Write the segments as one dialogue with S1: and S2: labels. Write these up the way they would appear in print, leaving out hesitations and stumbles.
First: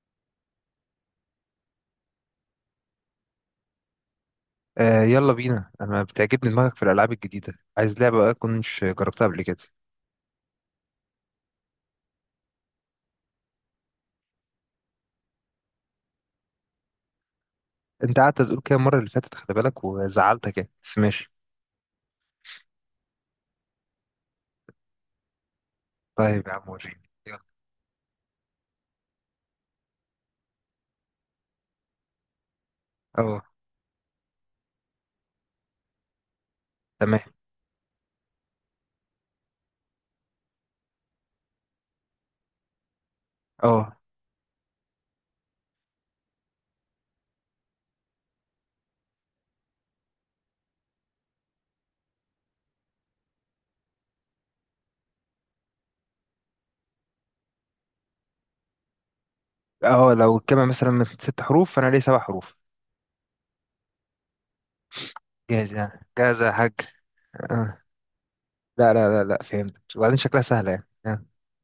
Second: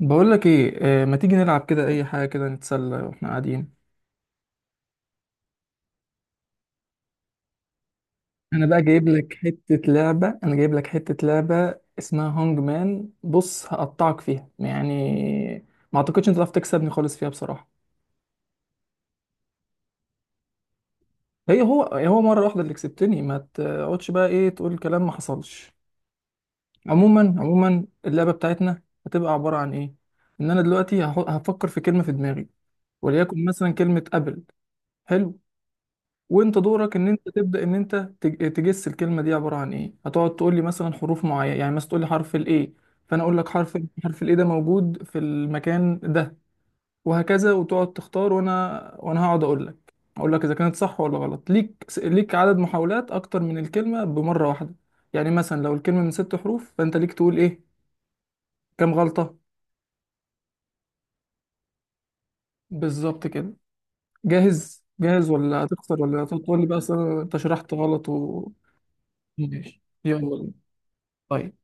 S1: بقول لك ايه، ما تيجي نلعب كده، اي حاجه كده نتسلى واحنا قاعدين.
S2: آه، يلا بينا. انا بتعجبني دماغك في الالعاب الجديده. عايز لعبه بقى
S1: انا بقى
S2: كنتش
S1: جايب
S2: جربتها
S1: لك
S2: قبل كده؟
S1: حته لعبه انا جايب لك حته لعبه اسمها هونج مان، بص هقطعك فيها يعني، ما اعتقدش انت تعرف تكسبني خالص فيها بصراحه.
S2: انت قعدت تقول كده المره اللي فاتت، خلي بالك وزعلتك يعني، بس ماشي.
S1: هي هو هو مره واحده اللي كسبتني، ما تقعدش بقى ايه تقول كلام ما حصلش.
S2: طيب يا عم وريني
S1: عموما
S2: يلا.
S1: عموما اللعبه بتاعتنا هتبقى عباره عن ايه. ان انا دلوقتي هفكر في كلمه في دماغي،
S2: اه.
S1: وليكن مثلا كلمه ابل. حلو. وانت دورك ان
S2: تمام.
S1: انت تبدا ان انت تج- تجس الكلمه دي عباره عن ايه. هتقعد تقول لي مثلا حروف معينه، يعني مثلا تقول لي حرف الايه، فانا اقول لك حرف ال-
S2: اه.
S1: حرف الايه ده موجود في المكان ده، وهكذا وتقعد تختار. وانا هقعد اقول لك اذا كانت صح ولا غلط. ليك عدد محاولات اكتر من الكلمه بمره واحده. يعني مثلا لو الكلمه من ست حروف، فانت ليك تقول ايه؟ كام غلطه.
S2: اه لو الكلمه مثلا من ست حروف فانا ليه سبع حروف.
S1: بالظبط كده. جاهز؟ جاهز ولا
S2: جاهز
S1: هتخسر
S2: يعني،
S1: ولا
S2: جاهز يا
S1: هتقول لي
S2: حاج.
S1: بقى انت شرحت
S2: آه.
S1: غلط و...
S2: لا لا لا لا،
S1: ماشي
S2: فهمت. وبعدين
S1: يلا
S2: شكلها
S1: بينا.
S2: سهله يعني. آه.
S1: طيب،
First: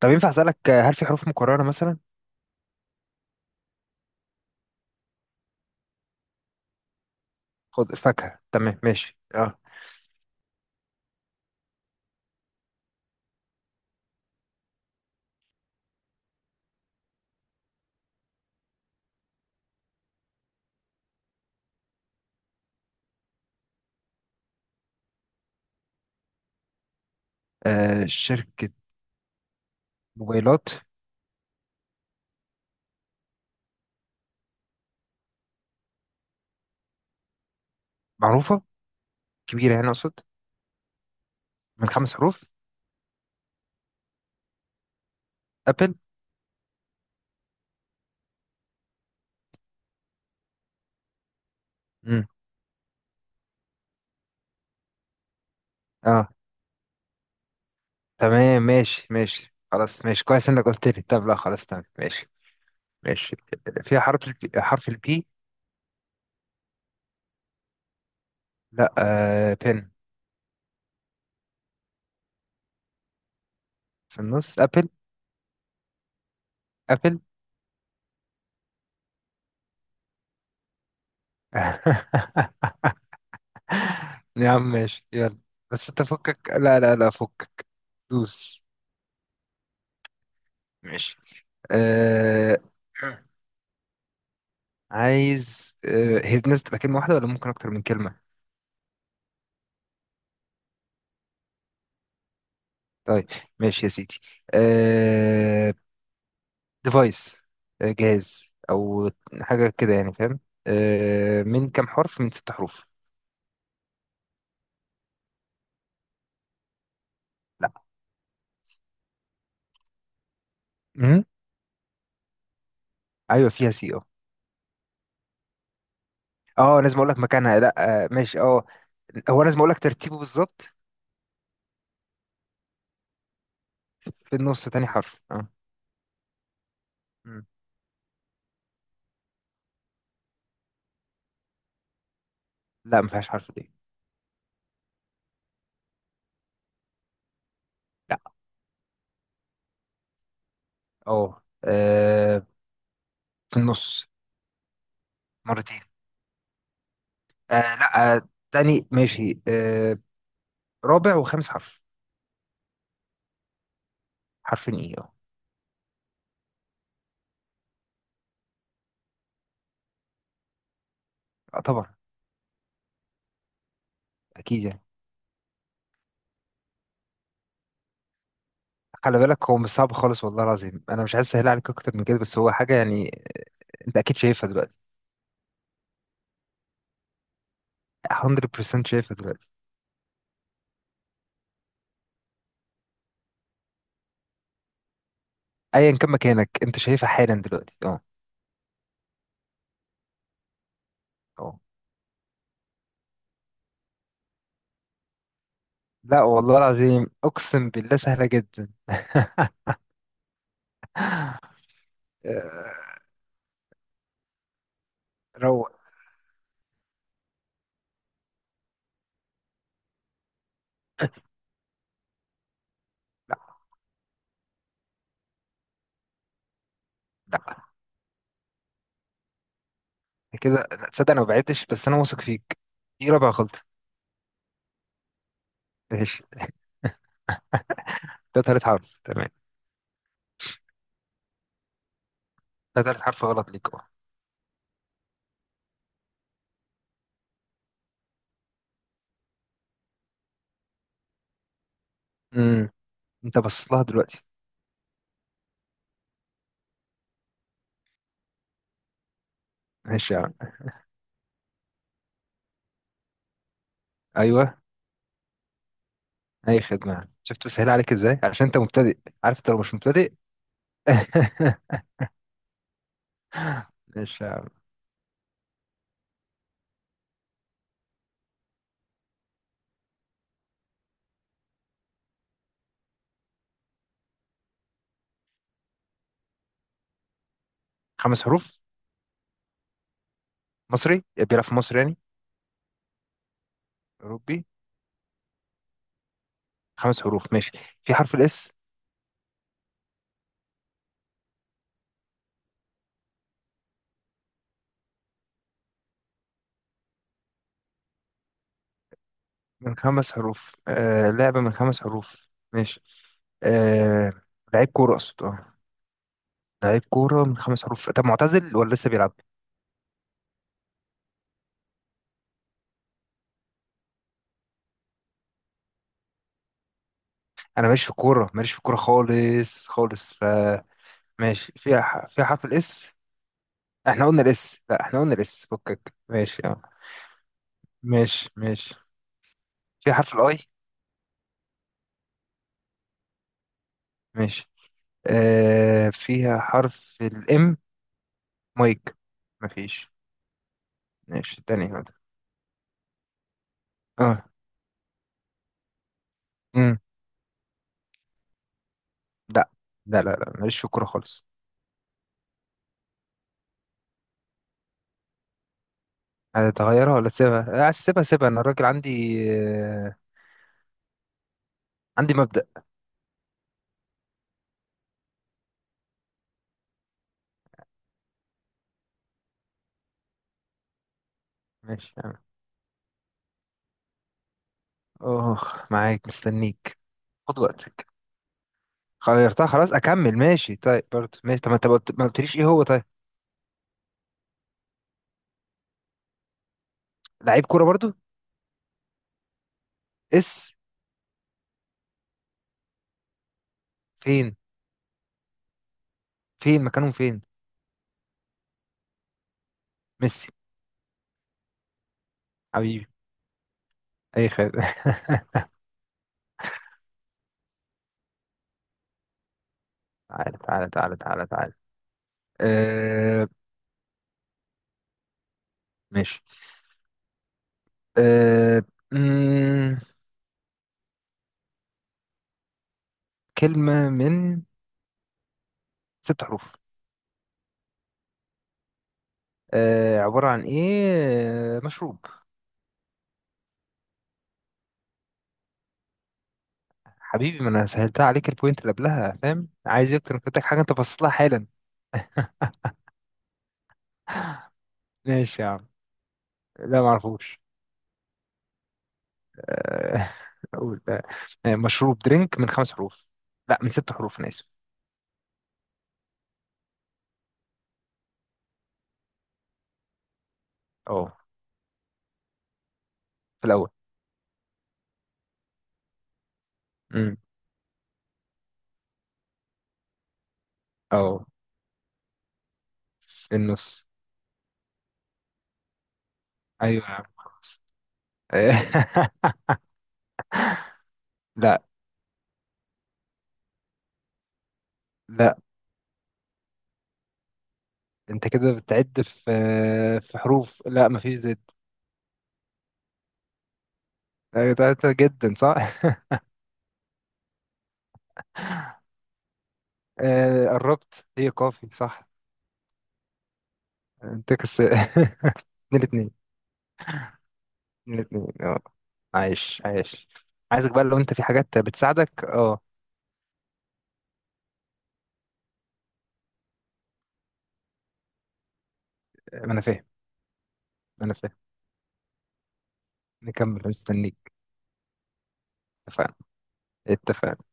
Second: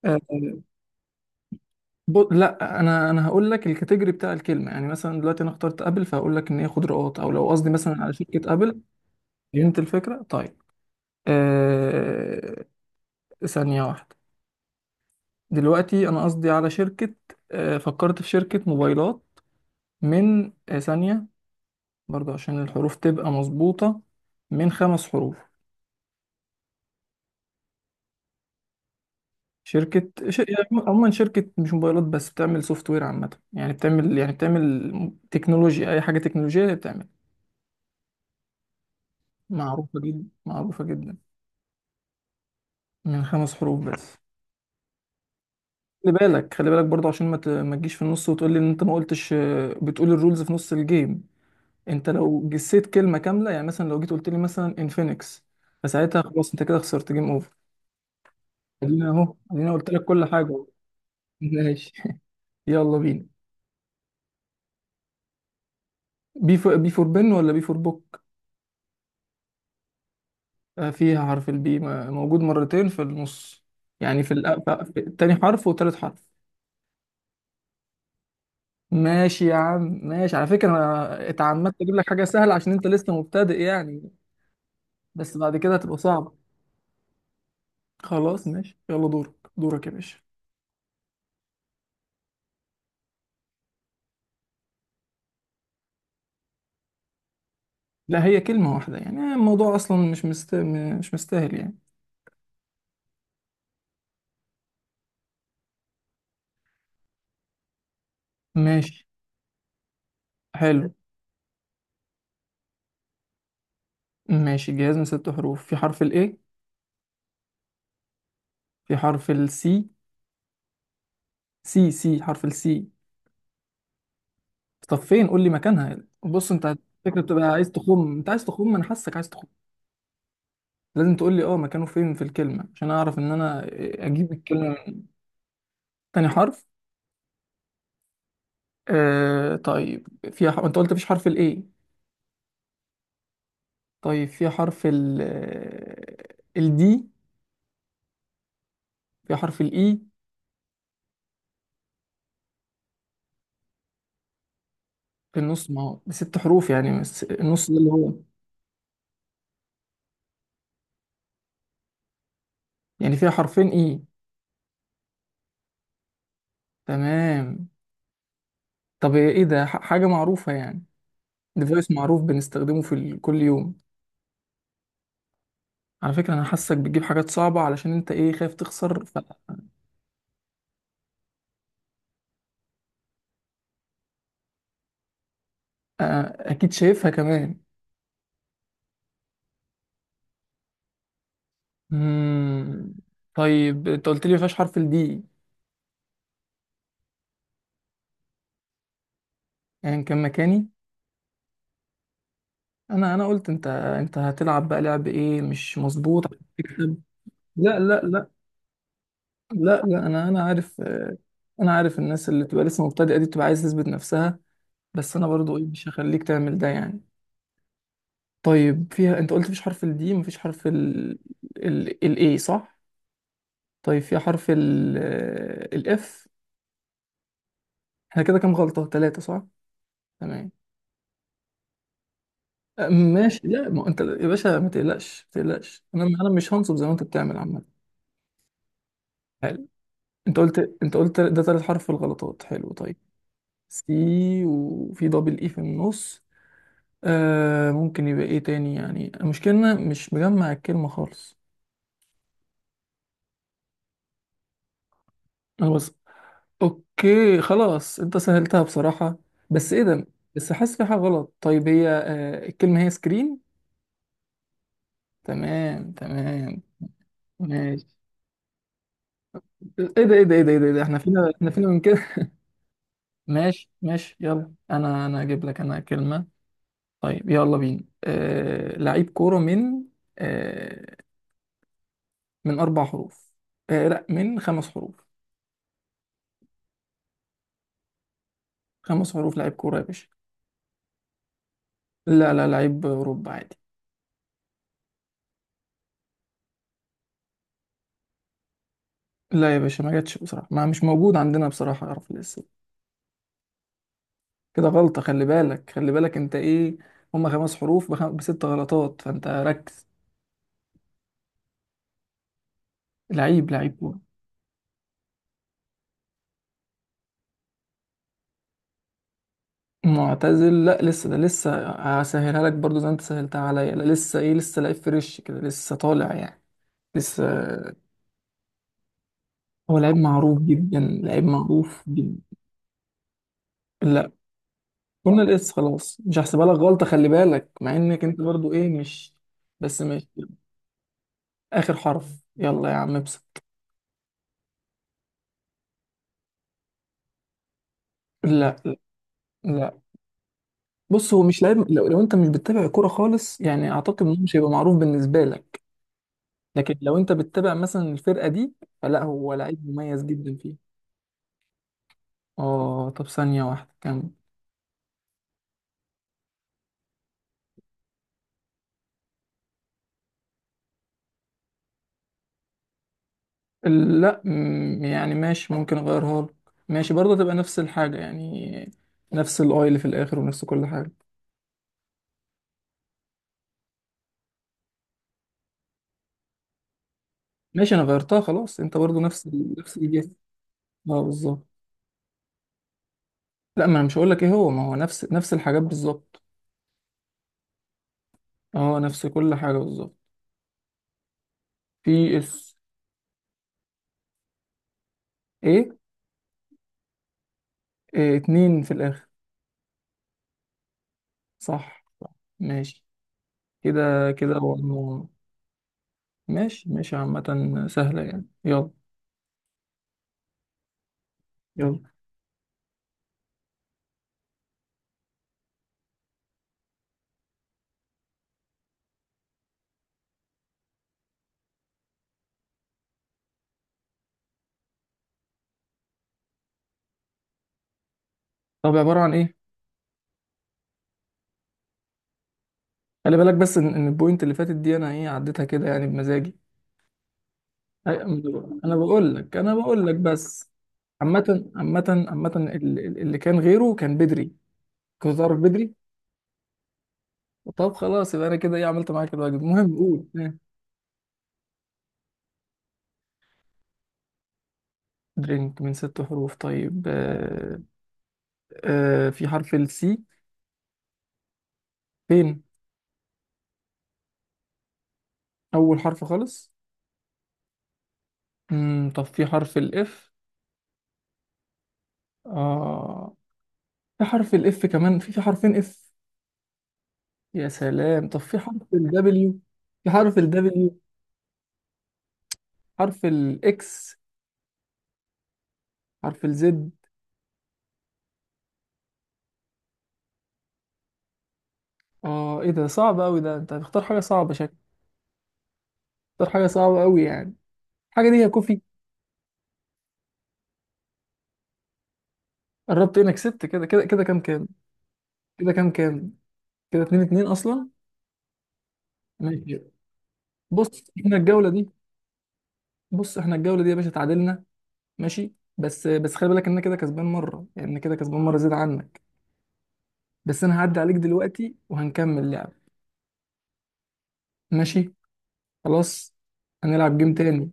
S2: طب
S1: آه،
S2: ينفع اسالك، هل في حروف مكرره مثلا؟
S1: لا انا هقول لك الكاتيجوري بتاع الكلمه، يعني مثلا دلوقتي انا اخترت ابل، فهقول لك ان هي خضروات او لو قصدي
S2: خد
S1: مثلا على
S2: فاكهه.
S1: شركه ابل.
S2: تمام ماشي. اه.
S1: فهمت الفكره؟ طيب. آه. ثانيه واحده. دلوقتي انا قصدي على شركه. فكرت في شركه موبايلات. من ثانيه، برضو عشان الحروف تبقى مظبوطه، من خمس حروف.
S2: آه، شركه
S1: يعني
S2: موبايلات
S1: عموما شركه، مش موبايلات بس، بتعمل سوفت وير عامه، يعني بتعمل تكنولوجيا، اي حاجه تكنولوجيه هي بتعمل.
S2: معروفه كبيره يعني
S1: معروفة
S2: اقصد.
S1: جدا معروفة جدا.
S2: من خمس حروف.
S1: من خمس حروف بس.
S2: ابل.
S1: خلي بالك خلي بالك برضه، عشان ما تجيش في النص وتقول لي ان انت ما قلتش، بتقول الرولز في نص الجيم. انت لو جسيت كلمة كاملة، يعني مثلا لو جيت قلت لي مثلا انفينكس، فساعتها
S2: اه
S1: خلاص انت كده خسرت. جيم اوفر.
S2: تمام، ماشي
S1: ادينا اهو
S2: ماشي
S1: ادينا قلت لك
S2: خلاص،
S1: كل
S2: ماشي
S1: حاجة
S2: كويس انك
S1: أهو.
S2: قلت لي. طب لا خلاص، تمام
S1: ماشي.
S2: ماشي.
S1: يلا بينا.
S2: ماشي. في حرف البي، حرف البي.
S1: بي فور بي فور بن، ولا بي فور بوك؟
S2: لا، بن.
S1: فيها حرف البي موجود مرتين في النص،
S2: في
S1: يعني في,
S2: النص.
S1: الأ-
S2: ابل،
S1: في التاني حرف وتالت حرف.
S2: ابل.
S1: ماشي يا عم ماشي. على فكرة أنا اتعمدت أجيب لك حاجة سهلة عشان أنت لسه مبتدئ يعني،
S2: يا عم ماشي
S1: بس
S2: يلا.
S1: بعد كده
S2: بس
S1: هتبقى
S2: انت
S1: صعبة.
S2: فكك، لا لا لا، فكك.
S1: خلاص
S2: دوس.
S1: ماشي، يلا دورك دورك يا باشا.
S2: ماشي. آه عايز، هي الناس تبقى كلمة واحدة ولا ممكن أكتر من كلمة؟
S1: لا، هي كلمة واحدة يعني. الموضوع أصلا مش مش مستاهل يعني.
S2: طيب. ماشي يا سيدي. آه، ديفايس. جهاز
S1: ماشي.
S2: او حاجه كده يعني، فاهم.
S1: حلو.
S2: آه، من كام حرف؟ من ست حروف.
S1: ماشي جهاز من ست حروف. في حرف الإيه؟
S2: لا.
S1: في حرف السي.
S2: امم
S1: سي سي حرف السي.
S2: ايوه، فيها سي، اه.
S1: طب فين؟ قول لي مكانها. بص أنت
S2: اه لازم اقول لك
S1: الفكرة بتبقى
S2: مكانها؟
S1: عايز
S2: لا
S1: تخم، أنت
S2: ماشي،
S1: عايز
S2: اه.
S1: تخم، أنا حاسك عايز
S2: هو
S1: تخم.
S2: لازم اقول لك ترتيبه بالظبط؟
S1: لازم تقول لي مكانه فين في الكلمة عشان أعرف إن أنا أجيب
S2: في النص،
S1: الكلمة
S2: تاني
S1: من
S2: حرف، اه.
S1: تاني حرف.
S2: مم.
S1: طيب، فيها انت قلت مفيش حرف الاي.
S2: لا، ما فيهاش حرف دي.
S1: طيب فيها حرف ال الدي؟
S2: لا.
S1: فيها حرف الاي
S2: اه في النص.
S1: في النص،
S2: مرتين.
S1: ما هو بست حروف يعني، بس النص ده
S2: آه
S1: اللي هو...
S2: لا، آه تاني، ماشي. آه، رابع وخامس حرف.
S1: يعني فيها حرفين اي.
S2: حرفين ايه، اه.
S1: تمام. طب ايه ده؟ حاجة معروفة يعني؟
S2: آه،
S1: ديفايس
S2: طبعا.
S1: معروف بنستخدمه كل يوم.
S2: اكيد يعني.
S1: على فكرة انا حاسك بتجيب حاجات صعبة علشان انت ايه، خايف تخسر.
S2: خلي بالك، هو مش صعب خالص والله العظيم، انا مش عايز اسهل عليك اكتر من كده، بس هو حاجه يعني انت اكيد شايفها دلوقتي.
S1: فاكيد شايفها كمان.
S2: 100% شايفها دلوقتي.
S1: مم. طيب انت قلت لي مفيهاش حرف الدي.
S2: ايا كان مكانك انت شايفها حالا دلوقتي، اه
S1: يعني كان مكاني.
S2: اه.
S1: انا قلت انت هتلعب بقى لعب ايه مش
S2: لا
S1: مظبوط عشان
S2: والله
S1: تكسب.
S2: العظيم اقسم
S1: لا
S2: بالله،
S1: لا
S2: سهله
S1: لا.
S2: جدا.
S1: لا لا، انا عارف. انا عارف الناس اللي بتبقى لسه
S2: آه،
S1: مبتدئه دي، بتبقى عايز تثبت نفسها، بس انا برضو ايه،
S2: روق.
S1: مش هخليك تعمل ده يعني. طيب فيها، انت قلت مفيش حرف الدي، مفيش حرف ال، الاي صح؟
S2: لا
S1: طيب فيها حرف ال الاف؟
S2: لا
S1: احنا كده كام غلطه؟ ثلاثه صح. تمام.
S2: كده، لا، تصدق انا ما بعدتش، بس انا واثق فيك. دي رابع
S1: ماشي. لا
S2: غلطه.
S1: ما انت يا باشا ما تقلقش ما تقلقش، انا
S2: ماشي.
S1: انا مش هنصب زي ما انت بتعمل عامه.
S2: ده تالت حرف تمام.
S1: حلو. انت قلت انت قلت ده ثالث حرف في الغلطات. حلو
S2: ده
S1: طيب.
S2: تالت حرف غلط ليك، اه.
S1: سي وفي دبل اي في النص. ممكن يبقى ايه تاني يعني. المشكلة إن أنا مش مجمع الكلمة خالص.
S2: امم انت باصص لها دلوقتي.
S1: انا بس... اوكي خلاص، انت سهلتها بصراحة. بس ايه ده؟
S2: ماشي يا عم.
S1: بس حاسس في حاجة غلط. طيب هي آه الكلمة هي سكرين.
S2: ايوه.
S1: تمام
S2: اي
S1: تمام.
S2: خدمه، شفت بسهل
S1: ماشي.
S2: عليك ازاي عشان انت مبتدئ. عارف انت لو مش
S1: ايه
S2: مبتدئ.
S1: ده ايه ده ايه ده ايه ده إيه ده؟ احنا فينا احنا فينا من كده. ماشي ماشي،
S2: ماشي يا عم.
S1: يلا انا اجيب لك انا كلمة. طيب يلا بينا. لعيب كورة من... آه. من اربع حروف. آه لا، من خمس حروف.
S2: خمس حروف.
S1: خمس حروف لعيب كورة يا باشا.
S2: مصري بيلعب في مصر يعني؟
S1: لا لا، لعيب أوروبا عادي.
S2: اوروبي. خمس حروف ماشي. في حرف الاس؟
S1: لا يا باشا ما جاتش بصراحة، ما مش موجود عندنا بصراحة يعرف الاسم. كده غلطة، خلي بالك خلي بالك انت ايه، هما خمس حروف بست غلطات، فانت
S2: من
S1: ركز.
S2: خمس حروف، آه لعبة من خمس حروف ماشي.
S1: لعيب كورة.
S2: آه لعيب كورة أقصد، اه. لعيب كورة من خمس حروف، طب معتزل ولا لسه بيلعب؟
S1: معتزل؟ لا لسه، ده لسه هسهلها لك برضو زي ما انت سهلتها عليا. لا لسه ايه، لسه لعيب فريش كده، لسه طالع يعني، لسه.
S2: أنا ماليش في الكورة، ماليش في الكورة خالص
S1: هو لعيب
S2: خالص،
S1: معروف جدا
S2: فماشي.
S1: لعيب
S2: فيها
S1: معروف جدا.
S2: فيها حرف الاس. احنا
S1: لا،
S2: قلنا الاس. لا احنا قلنا
S1: قلنا
S2: الاس،
S1: الاس
S2: فكك
S1: خلاص مش
S2: ماشي،
S1: هحسبها لك
S2: اه.
S1: غلطة، خلي بالك مع انك انت
S2: ماشي
S1: برضو ايه
S2: ماشي.
S1: مش... بس
S2: فيها
S1: ماشي.
S2: حرف الاي؟
S1: اخر حرف. يلا يا عم ابسط.
S2: ماشي. آه فيها حرف الام؟
S1: لا لا
S2: مايك.
S1: لا.
S2: مفيش.
S1: بص هو مش
S2: ماشي.
S1: لاعب،
S2: تاني
S1: لو,
S2: واحدة.
S1: لو انت مش بتتابع كوره خالص يعني، اعتقد انه
S2: اه.
S1: مش هيبقى معروف بالنسبه لك. لكن لو انت بتتابع مثلا الفرقه دي، فلا هو
S2: لا
S1: لعيب
S2: لا
S1: مميز
S2: لا لا،
S1: جدا
S2: ماليش في
S1: فيه.
S2: الكورة خالص.
S1: اه. طب ثانيه واحده كم.
S2: هتغيرها ولا تسيبها؟ عايز تسيبها سيبها، أنا الراجل عندي عندي مبدأ.
S1: لا يعني ماشي، ممكن اغيرها لك. ماشي برضه تبقى نفس الحاجه يعني، نفس الاي اللي في الاخر ونفس كل حاجه.
S2: ماشي أنا. أوه، معاك مستنيك، خد
S1: ماشي انا
S2: وقتك.
S1: غيرتها خلاص، انت برضه
S2: غيرتها خلاص،
S1: نفس الجهاز.
S2: أكمل ماشي. طيب
S1: اه
S2: برضه ماشي.
S1: بالظبط.
S2: طب ما أنت ما قلتليش إيه هو؟ طيب.
S1: لا ما انا مش هقول لك ايه هو، ما هو نفس الحاجات بالظبط.
S2: لعيب كورة برضه.
S1: هو نفس كل حاجة بالظبط.
S2: اس؟
S1: في اس.
S2: فين؟
S1: ايه.
S2: فين مكانهم فين؟
S1: إيه، اتنين في الآخر.
S2: ميسي.
S1: صح. ماشي.
S2: حبيبي.
S1: كده
S2: أي
S1: كده
S2: خير.
S1: هو ماشي ماشي عامة سهلة يعني، يلا.
S2: تعالى تعالى تعالى تعالى تعالى.
S1: يلا.
S2: أه. ماشي. أه. مم، كلمة من ست حروف.
S1: طب عبارة عن ايه؟
S2: آه عبارة عن ايه. آه، مشروب.
S1: خلي بالك بس إن البوينت اللي فاتت دي انا ايه عديتها كده يعني بمزاجي.
S2: حبيبي ما انا
S1: أي-
S2: سهلتها عليك البوينت اللي
S1: انا بقول
S2: قبلها،
S1: لك
S2: فاهم
S1: انا بقول
S2: عايز
S1: لك
S2: إيه اكتر؟ كنت
S1: بس.
S2: حاجة انت باصص لها حالا.
S1: عامة اللي كان غيره كان بدري، كنت تعرف
S2: ماشي يا عم.
S1: بدري.
S2: لا ما اعرفوش.
S1: طب خلاص يبقى انا كده ايه، عملت معاك الواجب. المهم قول.
S2: آه، اقول مشروب. درينك من خمس حروف. لا من ست حروف، انا اسف.
S1: درينك من ست حروف طيب. في حرف السي.
S2: اه
S1: فين؟
S2: في الاول.
S1: أول حرف خالص.
S2: امم
S1: مم. طب في حرف الإف.
S2: اه
S1: آه.
S2: في النص.
S1: في حرف الإف كمان؟ في حرفين إف.
S2: ايوه يا عم
S1: يا
S2: خلاص.
S1: سلام. طب في
S2: آه،
S1: حرف الدبليو؟ في حرف الدبليو.
S2: لا
S1: حرف الإكس.
S2: لا.
S1: حرف الزد.
S2: انت كده بتعد في في حروف. لا مفيش زد.
S1: آه إيه ده صعب أوي ده، أنت هتختار حاجة صعبة
S2: آه،
S1: شكل.
S2: ده جدا صح.
S1: اختار حاجة صعبة أوي يعني. الحاجة دي يا كوفي.
S2: آه، قربت. هي كافي، صح.
S1: قربت إنك كسبت كده كده كده. كام
S2: انت
S1: كام؟
S2: كسر.
S1: كده كام
S2: من الاثنين.
S1: كام. كده اتنين اتنين أصلا.
S2: من الاثنين، اه.
S1: ماشي.
S2: عايش عايش. عايزك
S1: بص
S2: بقى لو انت
S1: إحنا
S2: في
S1: الجولة
S2: حاجات
S1: دي
S2: بتساعدك، اه.
S1: بص إحنا الجولة دي يا باشا اتعادلنا. ماشي، بس بس خلي بالك ان انا كده كسبان مره يعني، انا كده كسبان مره زياده عنك.
S2: ما انا فاهم.
S1: بس انا هعدي عليك
S2: ما انا فاهم.
S1: دلوقتي وهنكمل لعب.
S2: نكمل، مستنيك.
S1: ماشي. خلاص.
S2: اتفقنا.
S1: هنلعب جيم
S2: اتفقنا
S1: تاني.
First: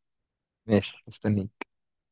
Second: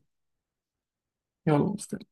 S2: ماشي،
S1: يلا
S2: مستنيك.
S1: مستني